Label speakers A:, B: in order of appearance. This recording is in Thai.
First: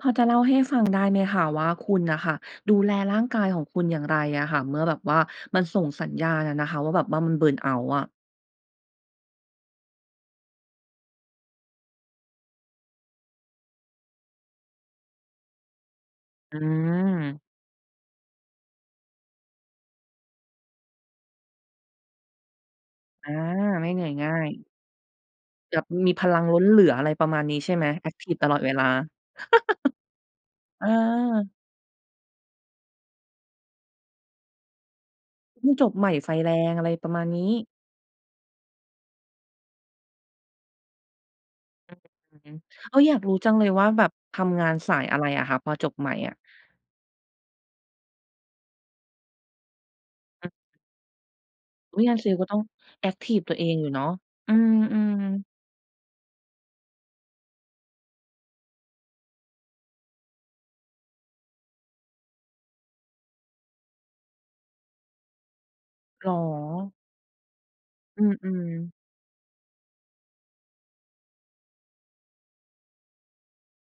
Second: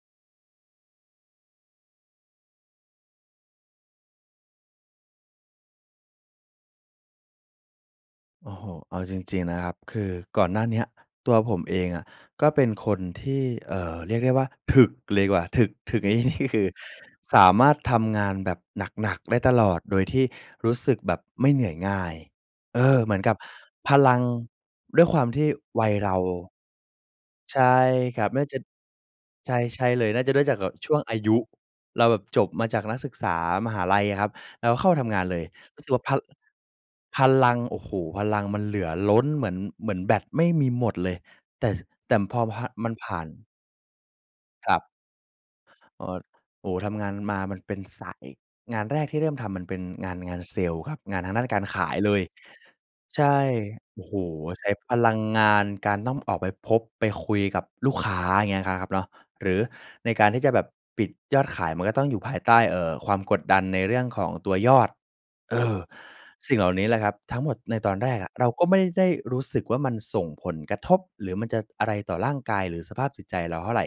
A: พอจะเล่าให้ฟังได้ไหมคะว่า คุณน่ะค่ะดูแลร่างกายของคุณอย่างไรอะค่ะ เมื่อแบบว่ามันส่งสัญญาณอะนะคะว่าแบบว่ามัน เบิร์นเอาต์ อะ?
B: โอ้โฮ เอาจริง ๆ นะครับ คือก่อนหน้าเนี้ยตัวผมเองอะก็เป็นคนที่ เอ่อ เรียกได้ว่าถึกเลยดีกว่า ถึก ถึก ในที่นี้
A: อ
B: คือ ส
A: ืม
B: ามารถทำงานแบบหนัก ๆ ได้ตลอด โดยที่รู้สึกแบบไม่เหนื่อยง่าย เออ เหมือน
A: อ
B: ก
A: า
B: ับ
A: ไม่
B: พ
A: เหนื่
B: ล
A: อย
B: ัง
A: ง่าย
B: ด้วยความที่
A: แบ
B: ว
A: บ
B: ัยเ
A: ม
B: ร
A: ี
B: า
A: พลังล้นเหลือ อะไรประมาณน
B: ใ
A: ี้
B: ช
A: ใช่
B: ่
A: ไหม? แอ็ก
B: คร
A: ท
B: ั
A: ิ
B: บ
A: ฟ
B: น่
A: ต
B: าจ
A: ลอ
B: ะ
A: ดเวลา
B: ใช่ ใช่เลย น่าจะได้จากแบบ
A: เออ
B: ช่วงอายุ เราแบบจบมาจากนักศึกษามหาลัยอะครับ เราก็เข้าทำงานเลย
A: เพิ่ง
B: รู้
A: จ
B: สึก
A: บ
B: ว่
A: ใ
B: า
A: หม
B: พ
A: ่ไฟแรง อะไรประ
B: พ
A: มาณน
B: ล
A: ี้
B: ัง โอ้โฮ พลังมันเหลือล้นเหมือน เหมือนแบตไม่มีหมดเลย แต่ แต่
A: อ
B: พ
A: ือ
B: อ พ มัน
A: เออ
B: ผ
A: อย
B: ่
A: า
B: า
A: ก
B: น
A: รู้จังเลยว่าแบบ ทำง
B: ค
A: า
B: ร
A: น
B: ับ
A: สายอะไรอะคะ พอจบ
B: โอ
A: ใหม่อะ?
B: โอ้โฮ ทำงานมามันเป็นสาย งานแรกที่เริ่มทำมันเป็นงาน งาน
A: อือ
B: เซลส์ครับ งานทางด้านการขา
A: อ
B: ย
A: ุ๊ย
B: เล
A: งาน
B: ย
A: เซลส์ก็ต้องแอ็ก
B: ใช
A: ทิ
B: ่
A: ฟตัวเองอยู่
B: โ
A: เ
B: อ
A: นา
B: ้
A: ะ
B: โฮ
A: อื
B: ใช้พลั
A: ม
B: งง
A: ๆ
B: าน การต้องออกไปพบไปคุยกับลูกค้า อย่างเงี้ยนะครับเนาะ หรือในการที่จะแบบปิดยอดขาย มันก็ต้องอยู่ภายใต้ เอ่อ ความกดดันในเรื่องของตัวยอด เออ
A: เหร
B: สิ่งเหล่านี้
A: อ
B: แหละครับ ทั้งหมดในตอนแรก
A: อื
B: อะ เราก
A: ม
B: ็ไม่
A: ๆ
B: ได้รู้สึกว่า มันส่งผลกระทบ หรือมันจะอะไรต่อร่างกาย หรือสภาพจิตใจเราเท่าไร